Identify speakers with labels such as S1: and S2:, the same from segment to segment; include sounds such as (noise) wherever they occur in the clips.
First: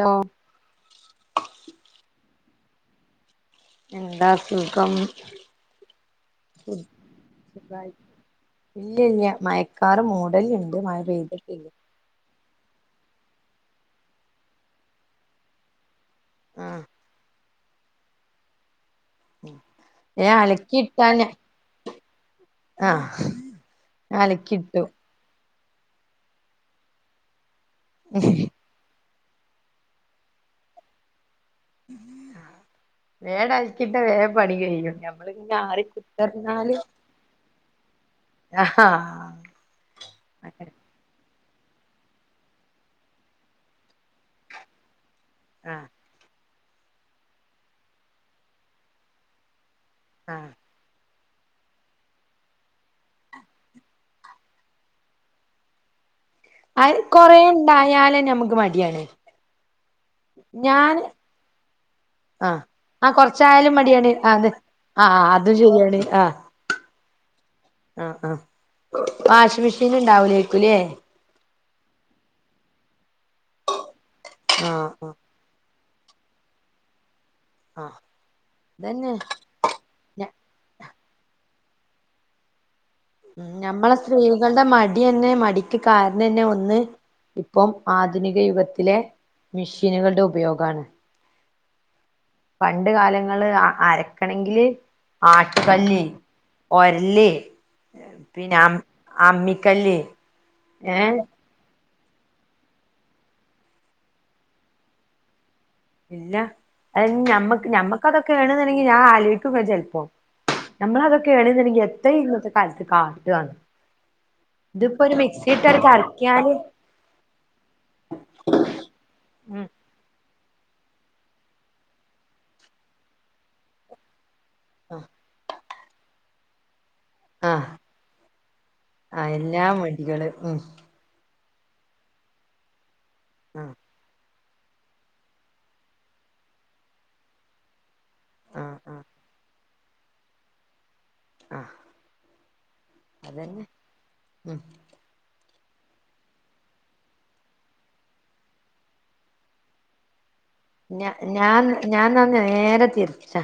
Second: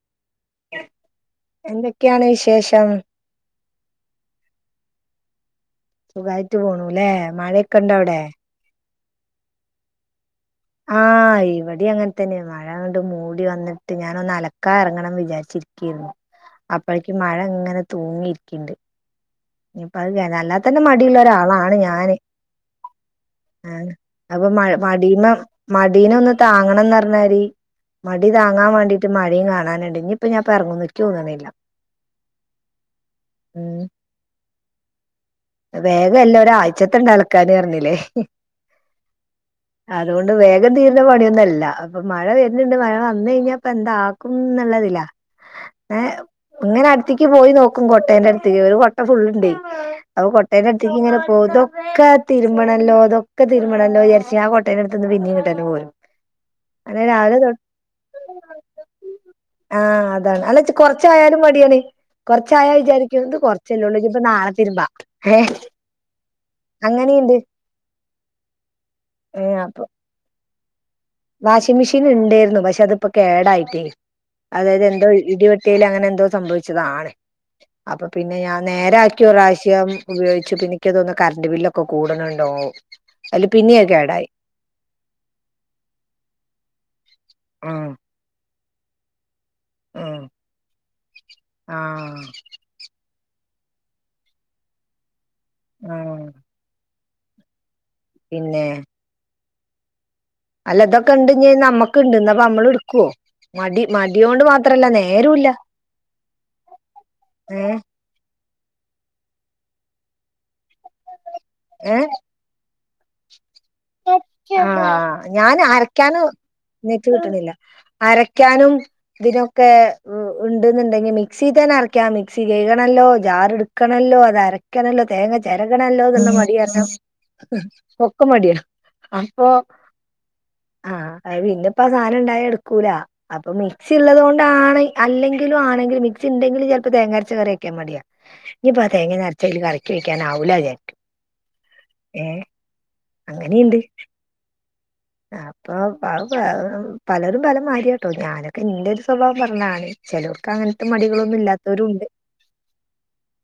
S1: Law
S2: എന്തൊക്കെയാണ് വിശേഷം?
S1: എന്താ സുഖം.
S2: സുഖായിട്ട് പോണു അല്ലെ മഴയൊക്കെ ഇണ്ട അവിടെ?
S1: ഇല്ല ഇല്ല മയക്കാറ് മൂട-
S2: ആഹ്! ഇവിടെ അങ്ങനെ തന്നെ മഴ- മ വന്നിട്ട് ഞ അക്കറാരി
S1: ആഹ്
S2: അഴ മഴ. തൂങ്ങിയിരിക്കണ്ട് ഇനിയിപ്പ
S1: ഞാൻ
S2: അത് അല്ലാത്തന്നെ മടിയുള്ള
S1: അലക്കിയിട്ടാൻ
S2: ഒരാളാണ് ഞാന്
S1: ആഹ്
S2: ആഹ! അപ്പൊ മ
S1: അലക്കിട്ടു
S2: മടമ മടീന ഒന്ന് താങ്ങണംന്ന് പറഞ്ഞാരി മടി താങ്ങാൻ വേണ്ടിട്ട് മഴയും കാണാനു ഇനി ഇപ്പ ഞൻ പറങ്ങു നക്ക് തോന്നണില്ല
S1: വേടക്കിട്ട വേറെ പണ കഴ്യ ഞ
S2: വേഗംമല്ല ഒരാഴ്ചത്തണ്ട ഇളക്കൻ പറഞ്ഞില്ലേ
S1: ആഹാ
S2: അതുകൊണ്ട്
S1: അങ്ങനെ
S2: വേഗം തീരുന്ന പണിയൊന്നുംല്ല അപ്പൊ മഴ വരുന്നുണ്ട് മഴ വന്നാ കഴിഞ്ഞപ്പ എന്താക്കും എന്നുള്ളതില്ല
S1: ആഹ!
S2: ഇങ്ങനെ അടുത്തേക്ക് പോയി നോക്കും കൊട്ടേന്റെ അടുത്തേക്ക് ഒരു കൊട്ട ഫുള്ള്ണ്ടേ അപ്പൊ
S1: ആഹ്
S2: കൊട്ടേന്റെ അടുത്തേക്ക് ഇങ്ങനെ ഓ ഇതൊക്കെതിരുമണല്ലോ ഇതൊക്കെ തിരുമണല്ലോ വിചരിച്ചിച് ആ കോട്ടേനടുന്ന് പിന്നീങ്ങട്ടന്നെ പോരും
S1: അ
S2: അങ്ങനെ രാവിലെ
S1: കൊറെ ഉണ്ടായാല ഞമ്മക്ക് മടിയാണ്
S2: ആഹ അതാണ് അല്ല
S1: ഞാൻ
S2: കൊറച്ചായാലും മടിയാണ്
S1: ആഹ്
S2: കൊറച്ചായ വിചാരിക്കും ത്കൊറച്ചല്ലേ ഉള്ളൂ നിപ്പ നാളെ തിരുമ്പാ
S1: ആ അതും ശര്യാണ് ആ.
S2: അങ്ങനെണ്ട്
S1: ആഹ! ആഹ! വാഷി
S2: അപ്പൊ
S1: മെഷീൻ ഉണ്ടാവലേവീട്ടില്
S2: വാഷിംഗ് മെഷീൻ ണ്ടേരുന്നു പക്ഷെ അതിപ്പോ കേടായിട്ട് അതായത്
S1: ആഹ്
S2: എന്താ
S1: ആഹ്
S2: ഇ- വറ്റയിൽ അങ്ങനെ എന്തോ സംഭവിച്ചതാണ്
S1: ആഹ്
S2: അപ്പൊ പിന്നെ ഞാൻ
S1: അതന്നെ
S2: നേരാക്കിയ പ്രാവശ്യം
S1: ഞ
S2: ഉപയോഗിച്ച് പിനിക്ക് തോന്ന കറണ്ട് ബില്ലൊക്കെ ഒക്കെ കൂടണുണ്ടാവോ
S1: ഉ ഞമ്മളെ സ്ത്രീകളുടെ മടി തന്നെ മടിക്ക് കാരണന്നെ ഒന്ന് ഇപ്പം
S2: ഉം
S1: ആധുനിക യുഗത്തിലെ മെഷീനുകളുടെ ഉപയോഗാണ്
S2: ആഹ!
S1: അരക്കണമെങ്കില് ആട്ട്കല്ല്
S2: ആഹ്
S1: ഒരല് പിന്നെ അം അമ്മിക്കല്
S2: അല്ല ഇതൊക്കെ ഉണ്ട നമ്മക്ക് ഇണ്ടന്നപ്പ നമ്മള് എടുക്കുവോ മടി മടിയ കൊണ്ട് മാത്രല്ല നേരല്ല
S1: ഇല്ല അത ഞമ്മക്ക് ഞമ്മക്കതൊക്കെ ണുന്നുണ്ടെങ്കി ഞാൻ ആലോക്കുങ്ങന ചെലപ്പോം നമ്മൾ അതൊക്കെണണ്ടെങ്കിൽ എത്രയും ഇന്നത്തെ കാലത്ത് കാട്ടന്ന്
S2: ആ ഞാൻ അരക്കാന
S1: കറക്കിയാല്
S2: നെറ്റ് കിട്ടണില്ല അരക്കാനും
S1: ഉം
S2: ഇതിനൊക്കെ- ഉണ്ട്ന്നുണ്ടെങ്കിൽ മിക്സിൽ തന്നെ അരക്കാം മിക്സി കഴകണമല്ലോ ജാർ എടുക്കണമല്ലോ അത്ര- ചെക്കണല്ലോ തേങ്ങ ചെരകണല്ലോ എന്നുള്ള മടികാരണം
S1: ആ
S2: പ്പ ഒക്ക മടിയാ
S1: ആ
S2: അപ്പൊ
S1: എല്ലാ വടികള് മ്
S2: ആഹ് അത് പിന്നെ ഇപ്പ ആ സാധനം ഇണ്ടായ എടുക്കൂല അപ്പൊ
S1: ആഹ്
S2: മിക്സി ഉള്ളതൊണ് ആണെ അല്ലെങ്കിലും ആണെങ്കിലും മിക്സി ഇണ്ടെങ്കിലും ചിലപ്പം തേങ്ങരച്ച കറി വെക്കാ മടിയാ.
S1: ആഹ്
S2: ഇനിപ്പ ആ
S1: ആഹ്
S2: തേങ്ങ നിറച്ചതിൽ കലക്കി വെക്കാൻ ആവൂല ചാരിക്കും
S1: ആഹ്
S2: ഏ
S1: അതന്നെ ഉം
S2: ആ പ്പം പ് പ പ പലരും പല മാരിയാ കേട്ടോ ഞാനൊക്കെ എന്റെ ഒരു സ്വഭാവം പറഞ്ഞതാണ് ചിലർ
S1: ഞ ഞാൻ ഞാൻ ന്ന നേരെ തിരിച്ചാ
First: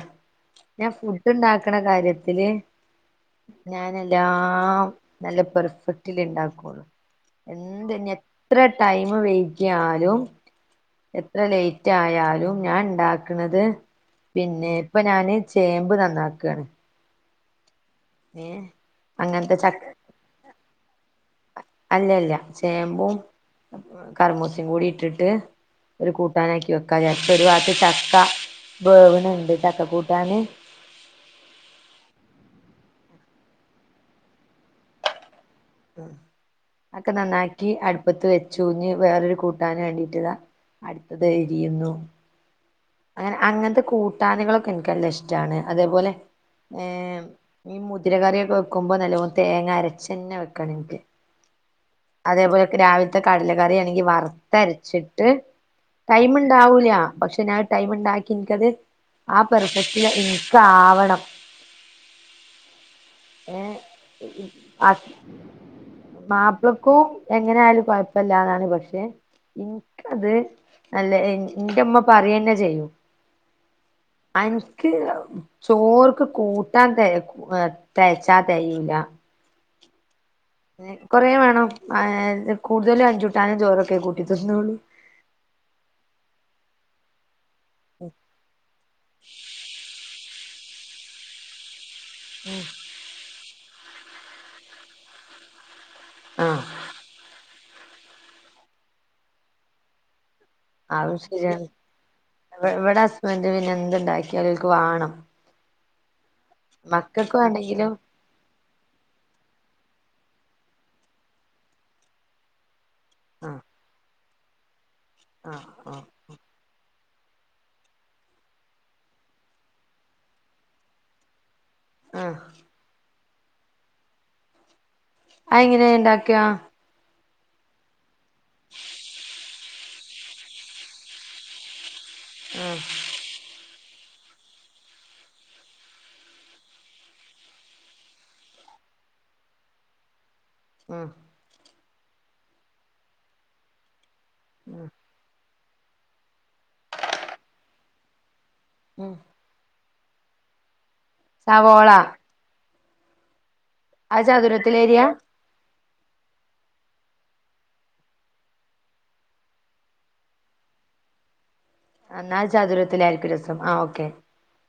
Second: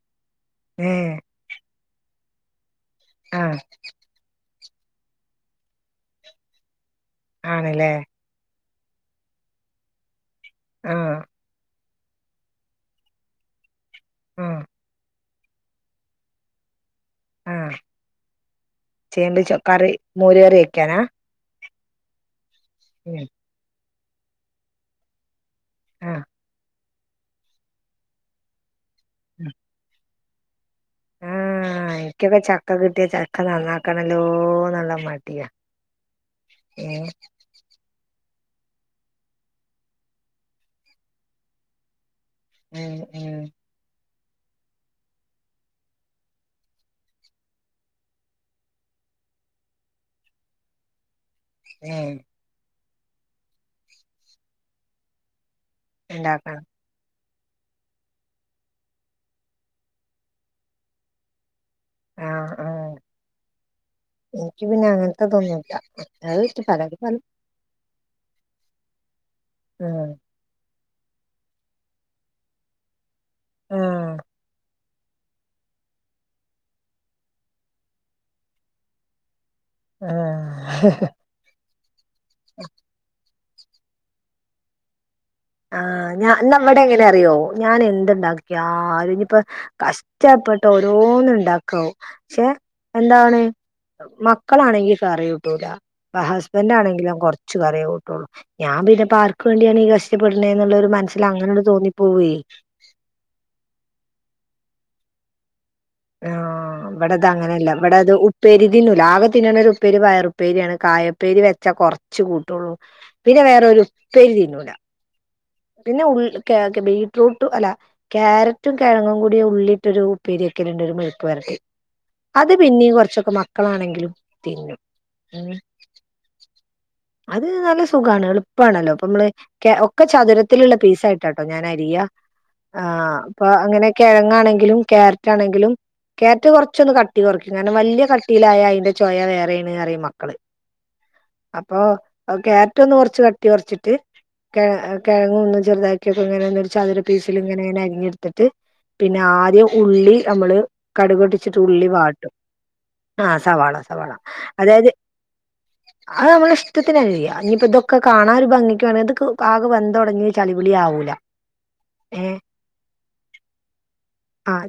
S2: ഏ
S1: ഞാൻ ഫുഡ് ഉണ്ടാക്കണ കാര്യത് ത്തില്
S2: ആഹ്
S1: ഞാൻ എല്ലാം നല്ല പെർഫെക്റ്റില് ഇണ്ടാക്കുള്ളു.
S2: ആണല്ലേ
S1: എന്ത് നി എത്ര ടൈം വെെയിക്കാലും
S2: ആഹ്
S1: എത്ര ലേറ്റ് റ്റായാലും ഞാൻ ഉണ്ടാക്ക്ന്നത്
S2: ആഹ്
S1: പിന്നെ ഇപ്പൊ ഞാന് ചേമ്പ് നന്നാക്കയാണ്.
S2: ആ ചേമ്പ് ചൊ
S1: അങ്ങനത്തെ
S2: കറി മോര് കറി വെക്കാനാ
S1: അല്ലല്ല ചേമ്പും
S2: ഉം
S1: കറ്മൂസയും കൂടി ഇട്ടിട്ട് ഒരു
S2: ആഹ്
S1: കൂട്ടാനാക്കി വെക്കാനാ ഒരു ഭാഗത്ത് ചക്ക വേവുനുണ്ട് ചക്ക കൂട്ട് ട്ടാന്
S2: ആ എനിക്കൊക്കെ ചക്ക കിട്ടിയ ചക്ക നന്നാക്കണല്ലോന്നുള്ള മടിയാ ഏഹ്
S1: അക്കെ നന്നാക്കി അടുപ്പത്ത് വെച് ചൂഞ്ഞ് വേറൊരു കൂട്ടാൻ വേണ്ടിട്ടിതാ അടുത്തത് രിയുന്നു.
S2: ഉം
S1: അങ്ങനെ
S2: ഉം
S1: അങ്ങനത്തെ കൂട്ടാനകളൊക്കെ എനക്കെല്ലാം ഇഷ്ടമാണ് അതേപോലെ ഏർ ഈ മുതിര കറിയൊക്കെ വെക്കുമ്പോ നല്ലോ തേങ്ങ അരച്ച്ന്നെ വെക്കണം എനിക്ക്.
S2: ഏഹ്
S1: അതേപോലെക്കെ രാവിലത്തെ. കടലക്കറിയാണെങ്കി വറുത്ത് അരച്ചിട്ട് ടൈമ്
S2: ഇണ്ടാക്കണം
S1: ഉണ്ടാവൂല പക്ഷെ ഞാൻ ടൈമ് ഉണ്ടാക്കി എനിക്കത് ആ പെർപ്പസില് എനിക്ക് ആവണം.
S2: ആ ആ
S1: ഏ അ
S2: അങ്ങനത്തെതൊന്നുല്ല അത് പലരും
S1: മാപ്പിളക്കും
S2: പല
S1: എങ്ങനെ ആയാലും കൊഴപ്പില്ലാന്നാണ് പക്ഷെ ഇനി
S2: ഉം
S1: ക്കത് അല്ല എൻ ന്റെമ്മ പറയന്നെ ചെയ്യും
S2: ആഹ്
S1: അൻ എക്ക് ചോർക്ക് കൂട്ടാൻ തെക തെയ്ച്ചാ തെകില.
S2: ആ
S1: കൊറേ വേണം അ കൂടുതലും അഞ്ചുട്ടാനും ചോറൊക്കെ കൂട്ടി തി ന്നുള്ളു.
S2: ആ ഞ ന്ന വിടെ ങ്ങനെ അറിയോ ഞാൻ എന്തുണ്ടാക്കിയാലു ഇനിപ്പോ കഷ് ട്ടപ്പെട്ട് ഓരോന്ന് ഉണ്ടാക്കാവും ക്ഷെ എന്താണ് മക്കളാണെങ്കിൽ കറി കൂട്ടൂല
S1: ആഹ്
S2: ഹസ്ബൻറ് ആണെങ്കിലും കൊറച് ച്ചു കറിയേകൂട്ടുള്ളൂ ഞാൻ പിന്നെ പാർക്ക് വേണ്ടിയാണ് കഷ്
S1: അതും ശരിയാണ് ഇ ഇവിടെ ഹസ്ബൻഡ് പിന്നെ എന്തുണ്ടാക്കിയാലും ക്ക് വേണം
S2: ആ ഇവിടത് അങ്ങനെയല്ല
S1: വേണ്ടെങ്കിലും
S2: ഇവിടെ അത് ഉപ്പേരി തിന്നുല ആകെ തിന്നണ ഒരു ഉപ്പേരി പയറു പ് ഉപ്പേരിയാണ് കായപ്പേരി വെച്ചാ കൊറച്ച കൂട്ടുള്ളൂ പിന്നെ
S1: ആഹ്
S2: വേറരു ഉപ്പേരി തിന്നൂല
S1: ആഹ്
S2: പിന്നെ
S1: ആഹ്
S2: ഉൾക്കാക്കെ ബി യും ഫ്രൂട്ടും അല്ല ക്യാരറ്റും കിഴങ്ങും കൂടി ഉള്ളിട്ടൊരു ഉപ്പേരിയൊക്കെല്ലണ്ട് ഒരു മെഴുക്ക്‌ വരട്ടി.
S1: ആഹ്
S2: അത് പിന്നെയും കുറച്ചൊക്കെ മക്കളാണെങ്കിലും തിന്നും. ഉം
S1: അയ് എങ്ങനെ ഇണ്ടാക്കിയാ
S2: അത് നല്ല സുഖാണ് എളുപ്പാണല്ലോ അപ്പൊ നമ്മള് ക്യ ഒക്കെ ചതുരത് ത്തിലുള്ള പീസായിട്ടാ കേട്ടോ ഞാൻ അരിയ
S1: ആഹ്
S2: ആ അപ്പ അങ്ങനെ കിഴങ്ങാണെങ്കിലും ക്യാരറ്റാണെങ്കിലും ക്യാരറ്റ് കുറച്ചൊന്ന് കട്ടി കുറയ്ക്കും കാരണം വലിയ കട്ടിയിലായ അയിന്റെ ചോയ വേറെയാണ് ന്നറിയും മക്കള്
S1: ആ
S2: ഓ ആ ക്യാരറ്റ് ഒന്ന് കുറച്ച് കട്ടി കൊർച്ചിട്ട്
S1: ആഹ്
S2: കെ കിഴങ്ങും ഒന്ന് ചെറുതാക്കിയൊക്കെ ഇങ്ങനെ ചതുര പീസില് ഇങ്ങനങ്ങനെ അരിഞ്ഞെടുത്തിട്ട്
S1: ഉം
S2: പിന്നെ ആദ്യം ഉള്ളി നമ്മള് കടുക് പൊട്ടിച്ചിട്ട് ഉള്ളി
S1: സവോള
S2: വാട്ടും ആ സവാള സവാള
S1: അത്
S2: അതായത്
S1: ചതുരത്തിലരിയാ
S2: അത് നമ്മടെ ഇഷ്ടത്തിന്നരിയാം ഇനി ഇതൊപ്പൊക്കെ കാണാനൊരു ഭംഗിക്കാണ ഇത് ആകെ വെന്ത് തൊടങ്ങി ചളിപൊളിയ ആവൂല ഏ
S1: എന്നാല് ചതുരത്തില ആരിക്കു രസം ആഹ് ഓക്കെ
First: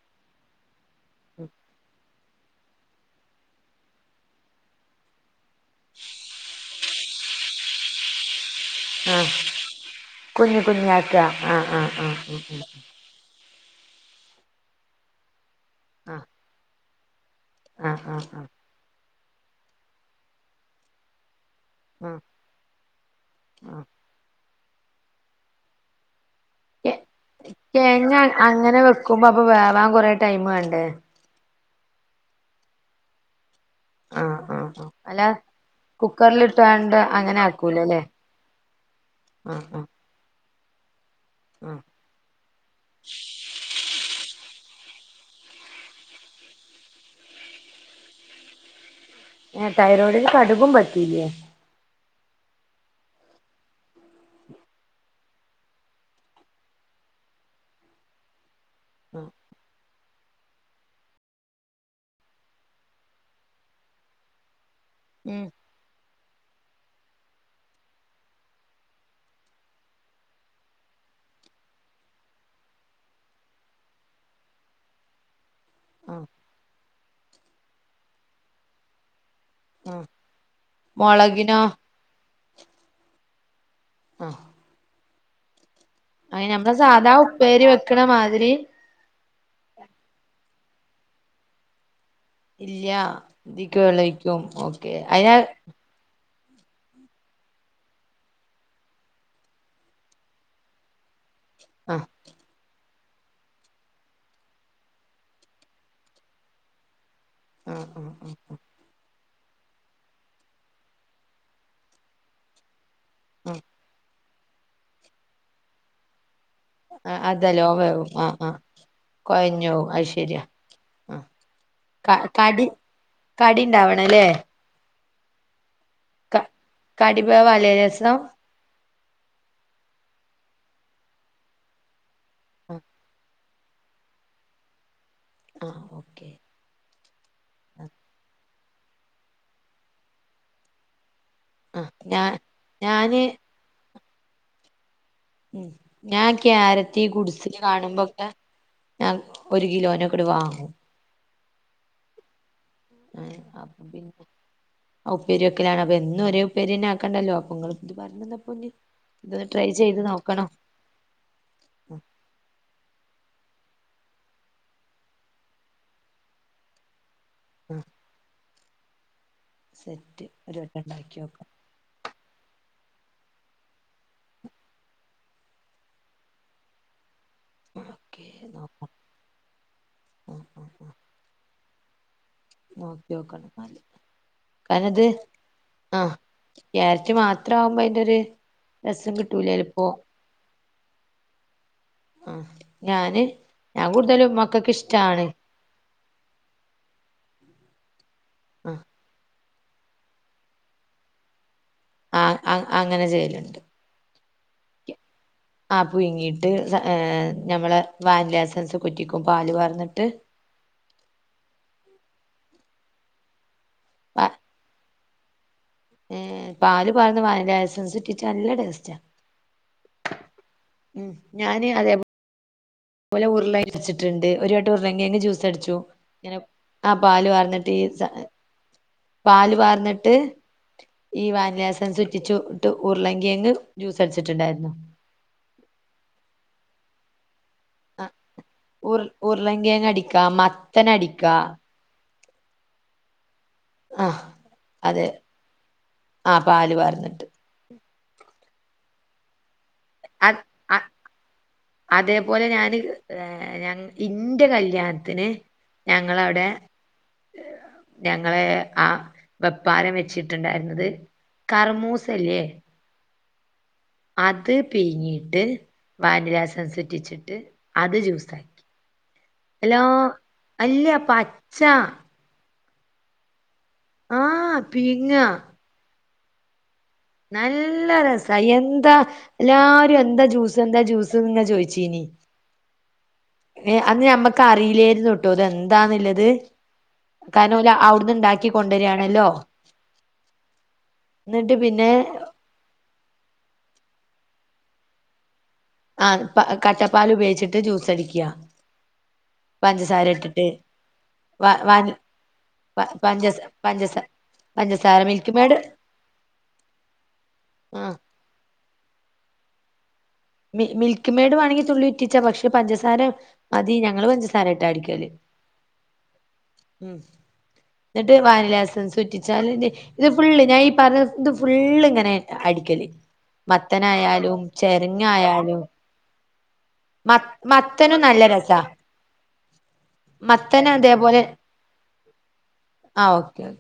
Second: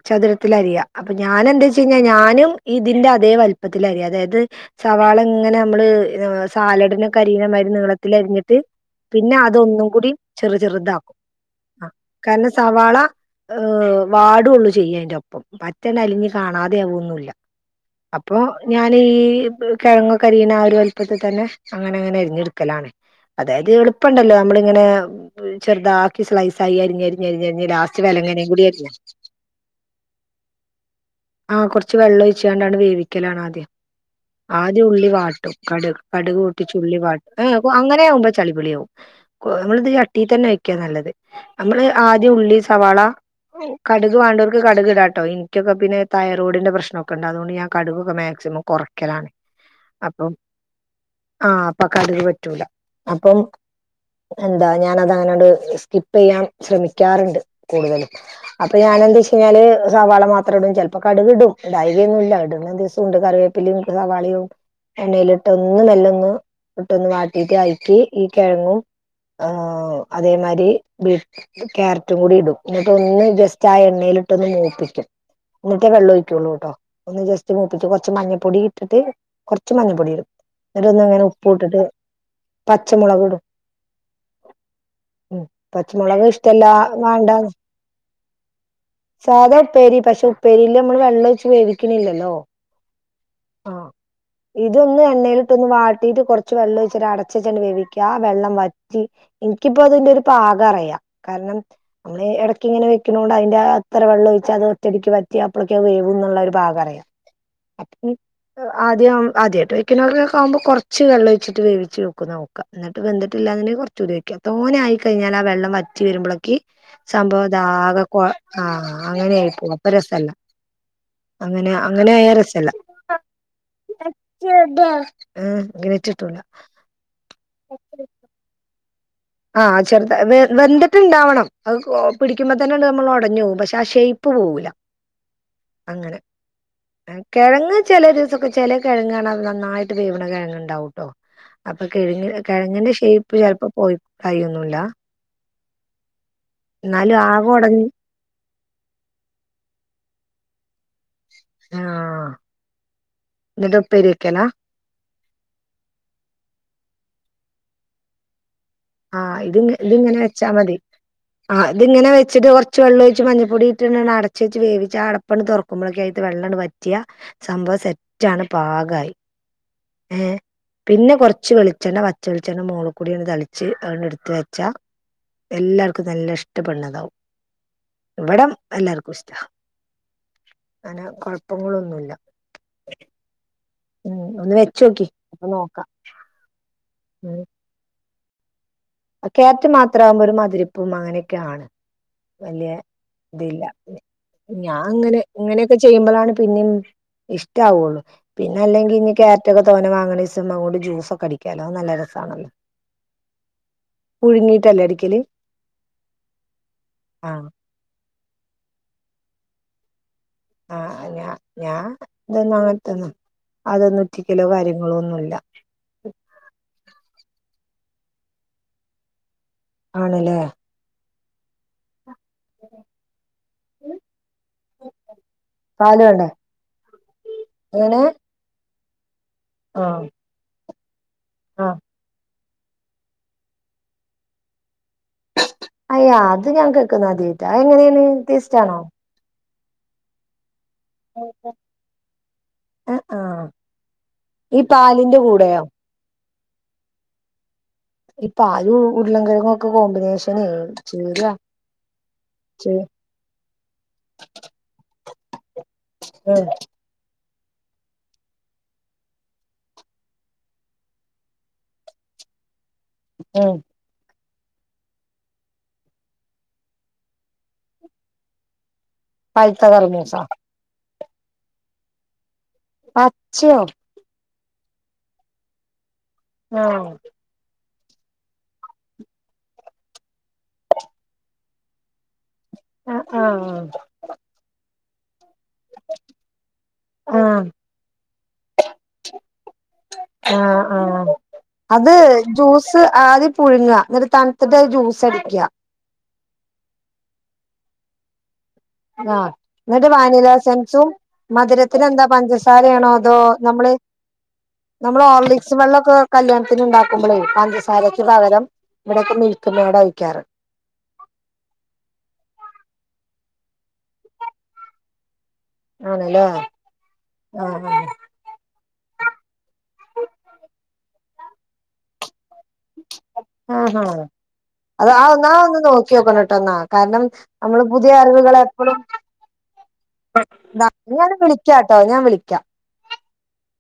S2: ചതുരത്തില് അരിയാ അപ്പൊ ഞാനെന്താച്ചന്നാ ഞാനും ഇതിന്റെ അതേ വലിപ്പത്തിലരിയ അതായത് സവാള ഇങ്ങനെ നമ്മള് സാലഡ് പിന്നെ കരിമ നീളത്തിൽ അരിഞ്ഞിട്ട്
S1: ആഹ്
S2: പിന്നെ അതൊന്നും കൂടി ചെറു
S1: കുഞ്ഞ് കുഞ്ഞാക്ക
S2: ചെറുതാക്കും
S1: ആഹ്
S2: ആ
S1: ആഹ് ആഹ് ഉം
S2: കാരണം സവാള ഏഹ് വാടൂള്ളൂ ചെയ്യാ അയിൻ്റൊപ്പം പറ്റന്നും
S1: ഉം
S2: അലിഞ്ഞ് കാണാതെ ആവൊന്നുല്ല
S1: ആഹ് ആഹ് ആഹ്
S2: അപ്പൊ
S1: ആഹ്
S2: ഞാൻ ഈ കെഴങ്ങൊക്കെ അരിയണ ആ ഒരു വലിപ്പത്തിൽ തന്നെ അങ്ങനെ അങ്ങനെ
S1: ആഹ്
S2: അരിഞ്ഞെടുക്കലാണ് അതായത്
S1: ആഹ്
S2: എളുപ്പണ്ടല്ലോ നമ്മളിങ്ങനെ ചെറുതാ സ്‌ലൈസായി
S1: കെ
S2: അരിഞ്ഞരിഞ്ഞ് ലാസ്റ്റ്
S1: കെഴങ്ങ്
S2: വിലങ്ങനേയും കൂടി
S1: അങ്ങനെ
S2: അരിഞ്ഞ്
S1: വെക്കുമ്പോ അപ്പൊ വേവാൻ കൊറേ ടൈം വേണ്ടേ
S2: ആ കുറച്ച് വെള്ളം ഒഴിച്ചുകാണ്ടാണ് വേവിക്കലാണ് ആദ്യം
S1: ആ
S2: ആദ്യം ഉള്ളി വാട്ടും കടുക് കടുക് പൊട്ടിച്ച് ഉള്ളി
S1: കുക്കറിലിട്ടാണ്ട്
S2: വാട്ടും
S1: അങ്ങനെ
S2: ഏ
S1: ആക്കൂലല്ലേ
S2: അങ്ങനെ ആകുമ്പോ ചളിപിളിയാകും
S1: ആഹ് ആഹ്
S2: (unintelligible) തന്നെ വെക്കാ നല്ലത്
S1: ആഹ്
S2: നമ്മള് ആദ്യം ഉള്ളി സവാള കടുക് വേണ്ടവർ കടുകിട്ടാട്ടോ എനിക്കൊക്കെ പിന്നെ തൈറോഡിൻ്റെ പ്രശ്നൊക്കെ ഉണ്ട് അതുകൊണ്ട് ഞാൻ കടുകൊക്കെ മാക്സിമം കൊറ
S1: ഏഹ് തൈറോയ്ഡിന്
S2: അപ്പം
S1: കടുകും പറ്റൂലേ
S2: ആ അപ്പം ക (unintelligible) അപ്പം എന്താ ഞാനതാനട് സ്കിപ്പ് ചെയ്യാൻ ശ്രമിക്കാറുണ്ട് കൂടുതലും അപ്പ ഞാനെന്താച്ചന്നാല് സവാള മാത്രടും ചെൽപ്പോ കടുകിടും ഇടായികയൊന്നുല്ല ഇടുന്ന ദിവസണ്ട് കറിവേപ്പില ഇടു സവാളിയും
S1: ഉം
S2: എണ്ണയിലിട്ടൊന്ന് മെല്ലൊന്ന് ഇട്ടൊന്ന് വാട്ടീട്ട് അയക്കി ഈ കിഴങ്ങു ആ അതേമാരി ബീറ്റ് ക്യാരറ്റും കൂടി ഇടും എന്നിട്ട് ഒന്ന് ജസ്റ്റ് ആ എണ്ണയിലിട്ട് ഒന്ന് മൂപ്പിക്കും എന്നിട്ടേ വെള്ളൊഴിക്കള്ളൂട്ടോ ഒന്ന് ജസ്റ്റ് മൂപ്പിച്ച് കൊറച്ച് മഞ്ഞപ്പൊടി ഇട്ടിട്ട് കൊറച്ച് മഞ്ഞ പൊടി ഇടും എന്നിട്ടൊന്നിങ്ങനെ ഉപ്പും
S1: മൊളകിനോ
S2: ഇട്ടിട്ട് പച്ചമുളക് ഇടും
S1: (inaudible)
S2: ഉം പച്ചമുളക്
S1: അങ്ങനെ
S2: ഇഷ്ടല്ലാ
S1: നമ്മളെ സാധാ
S2: വാണ്ട
S1: ഉപ്പേരി വെക്കണ മാതിരി
S2: സാദാ ഉപ്പേരി പക്ഷെ ഉപ്പേരീല് അമ്മള് വെള്ളൊഴിച്ച് വേവിക്കിണില്ലല്ലോ
S1: ഇല്ല
S2: ഓ ആ
S1: ഇതിക്ക് വെള്ളൊഴിക്കും ഓക്കെ
S2: ഇതൊന്ന്
S1: അയിന്
S2: എണ്ണയിലിട്ടൊന്ന് വട്ടീട്ട് കൊറ ച്ച് വെള്ളം ഒഴിച്ചിട്ട് അടച്ചിട്ട് വേവിക്കുക ആ വെള്ളം വറ്റി എനിക്കിപ്പോ അതിന്റെ ഒരു പാകം അറിയാം കാരണം
S1: ആഹ്
S2: നമ്മള് എടക്ക് ഇങ്ങനെ വ ണ്ട് അതിന്റെ അത്ര വെള്ളം ഒഴിച്ചാ അത് ഒറ്റടിക്ക് വറ്റി അപ്പോളേക്കും വേവും എന്നുള്ള ഒരു ഭാഗം അറിയാം
S1: ആഹ് ആഹ്
S2: ഉം
S1: ആഹ്
S2: അ ആദ്യം (unintelligible) കൊറച്ചു വെള്ളവെച്ചിട്ട് വേവിച്ച് വെക്കും നോക്ക എന്നിട്ട്
S1: ആഹ്
S2: വന്ിട്ടില്ലാതിന് (unintelligible) തോനെ ആയിക്കഴിഞ്ഞൽ ആ വെള്ളം വറ്റി വരുമ്പോ (unintelligible)
S1: ആഹ് അത്
S2: സംഭവം
S1: നല്ലോം
S2: ഇതാക
S1: വേവും ആഹ് ആഹ്
S2: (inaudible) അങ്ങനൊയിക്കണ് പോ
S1: കൊഴഞ്ഞോവും
S2: അപ്പൊ
S1: അത്
S2: രസല്ല
S1: ശരിയാ ആഹ്
S2: അങ്ങനെ അങ്ങനെ
S1: ക
S2: ആയ
S1: കടി
S2: രസല്ല
S1: കടി
S2: (unintelligible)
S1: ഇണ്ടാവണല്ലേ ക
S2: ഗണിച്ചിട്ടുള്ള
S1: (inaudible)
S2: ആഹ് ചെറുത വെന്തിട്ട്ണ്ടാവണം അത് (unintelligible) പിടിക്കുമ്പോ തന്നെ
S1: ആഹ്
S2: നമ്മൾ ഉടഞ്ഞു പോവും ശശയിപ്പ് പോവൂല
S1: ആഹ്
S2: അങ്ങനെ
S1: ഓക്കെ
S2: കിഴങ്ങ് ചില ദിവസമൊക്കെ ചില കിഴങ്ങ നന്നായിട്ട് വീവിണ കിഴങ്ങ് ഉണ്ടാവകൂട്ടോ അപ്പൊ
S1: ആഹ് ഞാ
S2: കിഴങ്ങ കിഴങ്ങിന്റെ
S1: ഞാന്
S2: ഷേപ്പ് ചെലപ്പോ പോയി കായിന്നുല്ല
S1: (unintelligible) ഞാൻ
S2: ആകെ ഒടഞ്ഞ്
S1: ഒരു കിലോനെക്കൂടെ വാങ്ങു
S2: ആ
S1: പിന്നെ (unintelligible) അപ്പൊ എന്നും ഒരേ ഉപ്പേരിനെ ആക്കണ്ടല്ലോ ങ്ങളെപറ്റി പറ്ഞ്ന്നപ്പൊന്ന്
S2: ആ ഇത്ങ്ങ് ഇതിങ്ങനെവെച്ചാമതി ആ
S1: ഉം
S2: ഇതിങ്ങനെ വെച്ചിട്ട് കൊർച്ച് വെള്ളൊഴിച്ച് മഞ്ഞപ്പൊടി ട്ട് അടച്ച്വെച്ച് വേവിച്ച ആ അടപ്പണ്ട് തൊറക്കുമ്പോളൈ ഒക്കൈതെ വെള്ളണ്ട് വറ്റിയ സംഭവം
S1: ഉം
S2: സെറ്റാണ് പാകായി
S1: സെറ്റ്
S2: ഏ
S1: ഒരു വട്ടം
S2: പിന്നെ
S1: ഇണ്ടാക്കി നോക്കാം
S2: കൊറ്ച്ച് വെളിച്ചെണ്ണ വറ്റ് ചൊയിച്ചെന്ന് മോളക്കൂടെന്ന് തളിച്ച് അഹൊന്ന്ട്ത്തച്ച എല്ലാർക്കും നല്ല ഇഷ്ടപ്പെട്ന്നതാവും
S1: ഓക്കെ
S2: ഇവിടം
S1: നോക്കണം
S2: എല്ലാർക്കുഷ്ട ഐന് കൊഴപ്പങ്ങളൊനും ന്നുല്ല
S1: നോക്കിയോക്കണംന്നാല്
S2: ഉം ഒന്ന് വെച്ചോക്കി അപ്പൊ നോക്കാ
S1: ഏർച്ചി മാത്രാകുമ്പോ അതിൻ്റൊര്
S2: കേരറ്റ് മാത്രാകുമ്പോ ഒരു മതിരപ്പും അങ്ങനെയൊക്കെയാണ്
S1: ആഹ്
S2: വല്ല്യ
S1: ഞാന്
S2: ഇതില്ല
S1: ഞാൻ കൂടുതലും മക്കക്ക്
S2: ഞാന്ങ്ങനെ
S1: ഇഷ്ടാണ്
S2: ഇങ്ങനെയൊക്കെ ചെയ്യുമ്പളാണ് പിന്നെം ഇഷ്ടാവുള്ളു
S1: ആഹ്
S2: പിന്നെല്ലെങ്കിൽ ങ്ങ്കേ ര്റ്റക്കെ തോനെ വാങ്ങ്ണൂസം അതുകൊണ്ട് ജ്യൂസൊക്കടിക്കാലോ അതുംനല്ല
S1: ആഹ്
S2: രസാണല്ലോ
S1: ആഹ് അങ്ങനെ ചെയ്യലുണ്ട്
S2: പുഴുങ്ങീട്ടല്ലേ അടിക്കല്
S1: ആ പുഴിങ്ങിട്ട് ഏ
S2: ആഹ്
S1: ഞമ്മളെ വാനിലാസൻസൊക്കെ ഉറ്റിക്കും പാല് വാർന്നിട്ട്
S2: ആ ഞാ ഞാൻ ഇതൊന്നങ്ങൻ തൊന്നൈ അതൊന്നൊറ്റികലോ കാര്യങ്ങ ളൊന്നുല്ല
S1: ഏ പാല് പാർന്ന് വാനിലാഎസൻസിറ്റിച്ച നല്ല ടേസ്റ്റാ
S2: ആണല്ലേ
S1: ഉം ഞാന് അതെ പോലെ ഉരുളാച്ചിട്ടുണ്ട് ഒരുവട്ടം ഉരുളകെയങ് ജ്യൂസടിച്ചു
S2: പാല് വേണ്ടേ
S1: ഇങ്ങനെ ആ പല് വാർന്നിട്ട്
S2: എങ്ങനെ
S1: ഈസാ പാല്
S2: ആഹ്
S1: വാർന്നിട്ട് ഈ
S2: ആഹ്
S1: വാനിലാസെൻസ് ഉറ്റിച്ചു ഉരുളങ്കിയങ്ങ് ജ്യൂസടിച്ചിട്ടിണ്ടായിരുന്നു
S2: അയൊ അത് ഞാൻ കേക്കുന്നാദ്യട്ട അതെങ്ങനേണ് ടേസ്റ്റാണോ
S1: ഉരുളങ്കയങ് അടിക്കാ മത്തനടിക്കാ
S2: ആ ആ
S1: ആ
S2: ഇ പാലിന്റെ കൂടെയോ
S1: അ പാല് വാർന്നിട്ട്
S2: ഇപ്പാലും ഉരുളങ്കയങ്ങൊക്കെ
S1: അത്
S2: കോമ്പിനേഷനെ ചേരുവ
S1: അതേപോലെ ഞാന് ഏ ഞങ്ങ് ഇന്റെ കല്യാണ ത്തിന്
S2: ഉം
S1: ഞങ്ങളവിടെ ഞങ്ങള് ആ വെപ്പാലം വെച്ചിട്ടുണ്ടായിരുന്നത് കർമൂസല്ലേ
S2: ഇം
S1: അത് പിഴിഞ്ഞീട്ട് വാനിലാസെൻസുറ്റിച്ചിട്ട് അത് ജ്യൂസാക്കി
S2: പഴുത്ത
S1: ഹലോ
S2: കർമൂസ
S1: അല്ല പച്ചാ
S2: പച്ചയൊ
S1: ആ പീങ്ങ
S2: ആ
S1: നല്ല രസ എന്താ ല്ലാരും എന്തജ്യൂസ് എന്തജ്യൂസ് ങ്ങനെ ചോയ്ച്ചീനി
S2: ആഹ് ആഹ്
S1: ഏ അന്ന് അമ്മക്ക് അറീലേർ ട്ടൊ ഇതെന്താന്നില്ലത്
S2: ആഹ്
S1: കാരണം ഓല് അവിടന്നെണ്ടാക്കി തരാണല്ലോ
S2: ആ ആ
S1: പിന്നെ
S2: അത് ജ്യൂസ് ആദ്യ പുഴുങ്ങ എന്നട്ട് തണുത്ത്ട്ട് അത് ജ്യൂസടിക്ക
S1: ആ പ കട്ടപ്പാല് ഉപയോഗിച്ചിട്ട് ജ്യുസടിക്ക
S2: ആ ന്നിട്ട് വാനില എസൻസും
S1: വ
S2: മധുരത്തിന്
S1: വാനി
S2: എന്താ പഞ്ചസാരയാണോ അതോ
S1: പഞ്ചസ
S2: നമ്മള്
S1: പഞ്ചസ പഞ്ചസാര
S2: നമ്മൾ
S1: മിൽക്ക് മേഡ്
S2: ഓർലിക്സ് വെള്ളമൊക്കെ കല്യാണത്തിന് ഇണ്ടാക്കുമ്പളേ
S1: ആഹ്
S2: പഞ്ചസാരക്ക് പകരം ഇവിടൊക്കെ മിൽക്കുമേഡ ഒഴിക്കാറ്
S1: മി മിൽക്ക്മേഡ് വേണെങ്കി തുള്ളി ഉറ്റീച്ചാ പക്ഷെ പഞ്ചസാര മതി ഞങ്ങള് പഞ്ചസാര ഇട്ടാ അടിക്കല്
S2: ആണല്ലേ
S1: ഉ
S2: ആഹ് ആഹ്
S1: എന്നിട്ട് വാനിലഎസ ൻസൂറ്റിച്ചാലില്ലേ ഇത് ഫുള്ള് ഞാൻ ഈ പറഞ്ഞ ഇത് ഫുൾ ഇങ്ങനെ അടിക്കല് മത്തനായാലും ചേ
S2: അത ആ ഒന്നാ നോക്കി നോക്കണം കേട്ടോ എന്നാ കാരണം
S1: മ
S2: നമ്മള് പുതിയ
S1: മത്തനും നല്ല
S2: അറിവുകളെ
S1: രസാ
S2: എപ്പളും (unintelligible)
S1: മത്തന്
S2: ഞാന്
S1: അതേപോലെ
S2: വിളിക്കാട്ടോ ഞാൻ വിളിക്കാ
S1: ആഹ് ഓക്കെ ഓക്കെ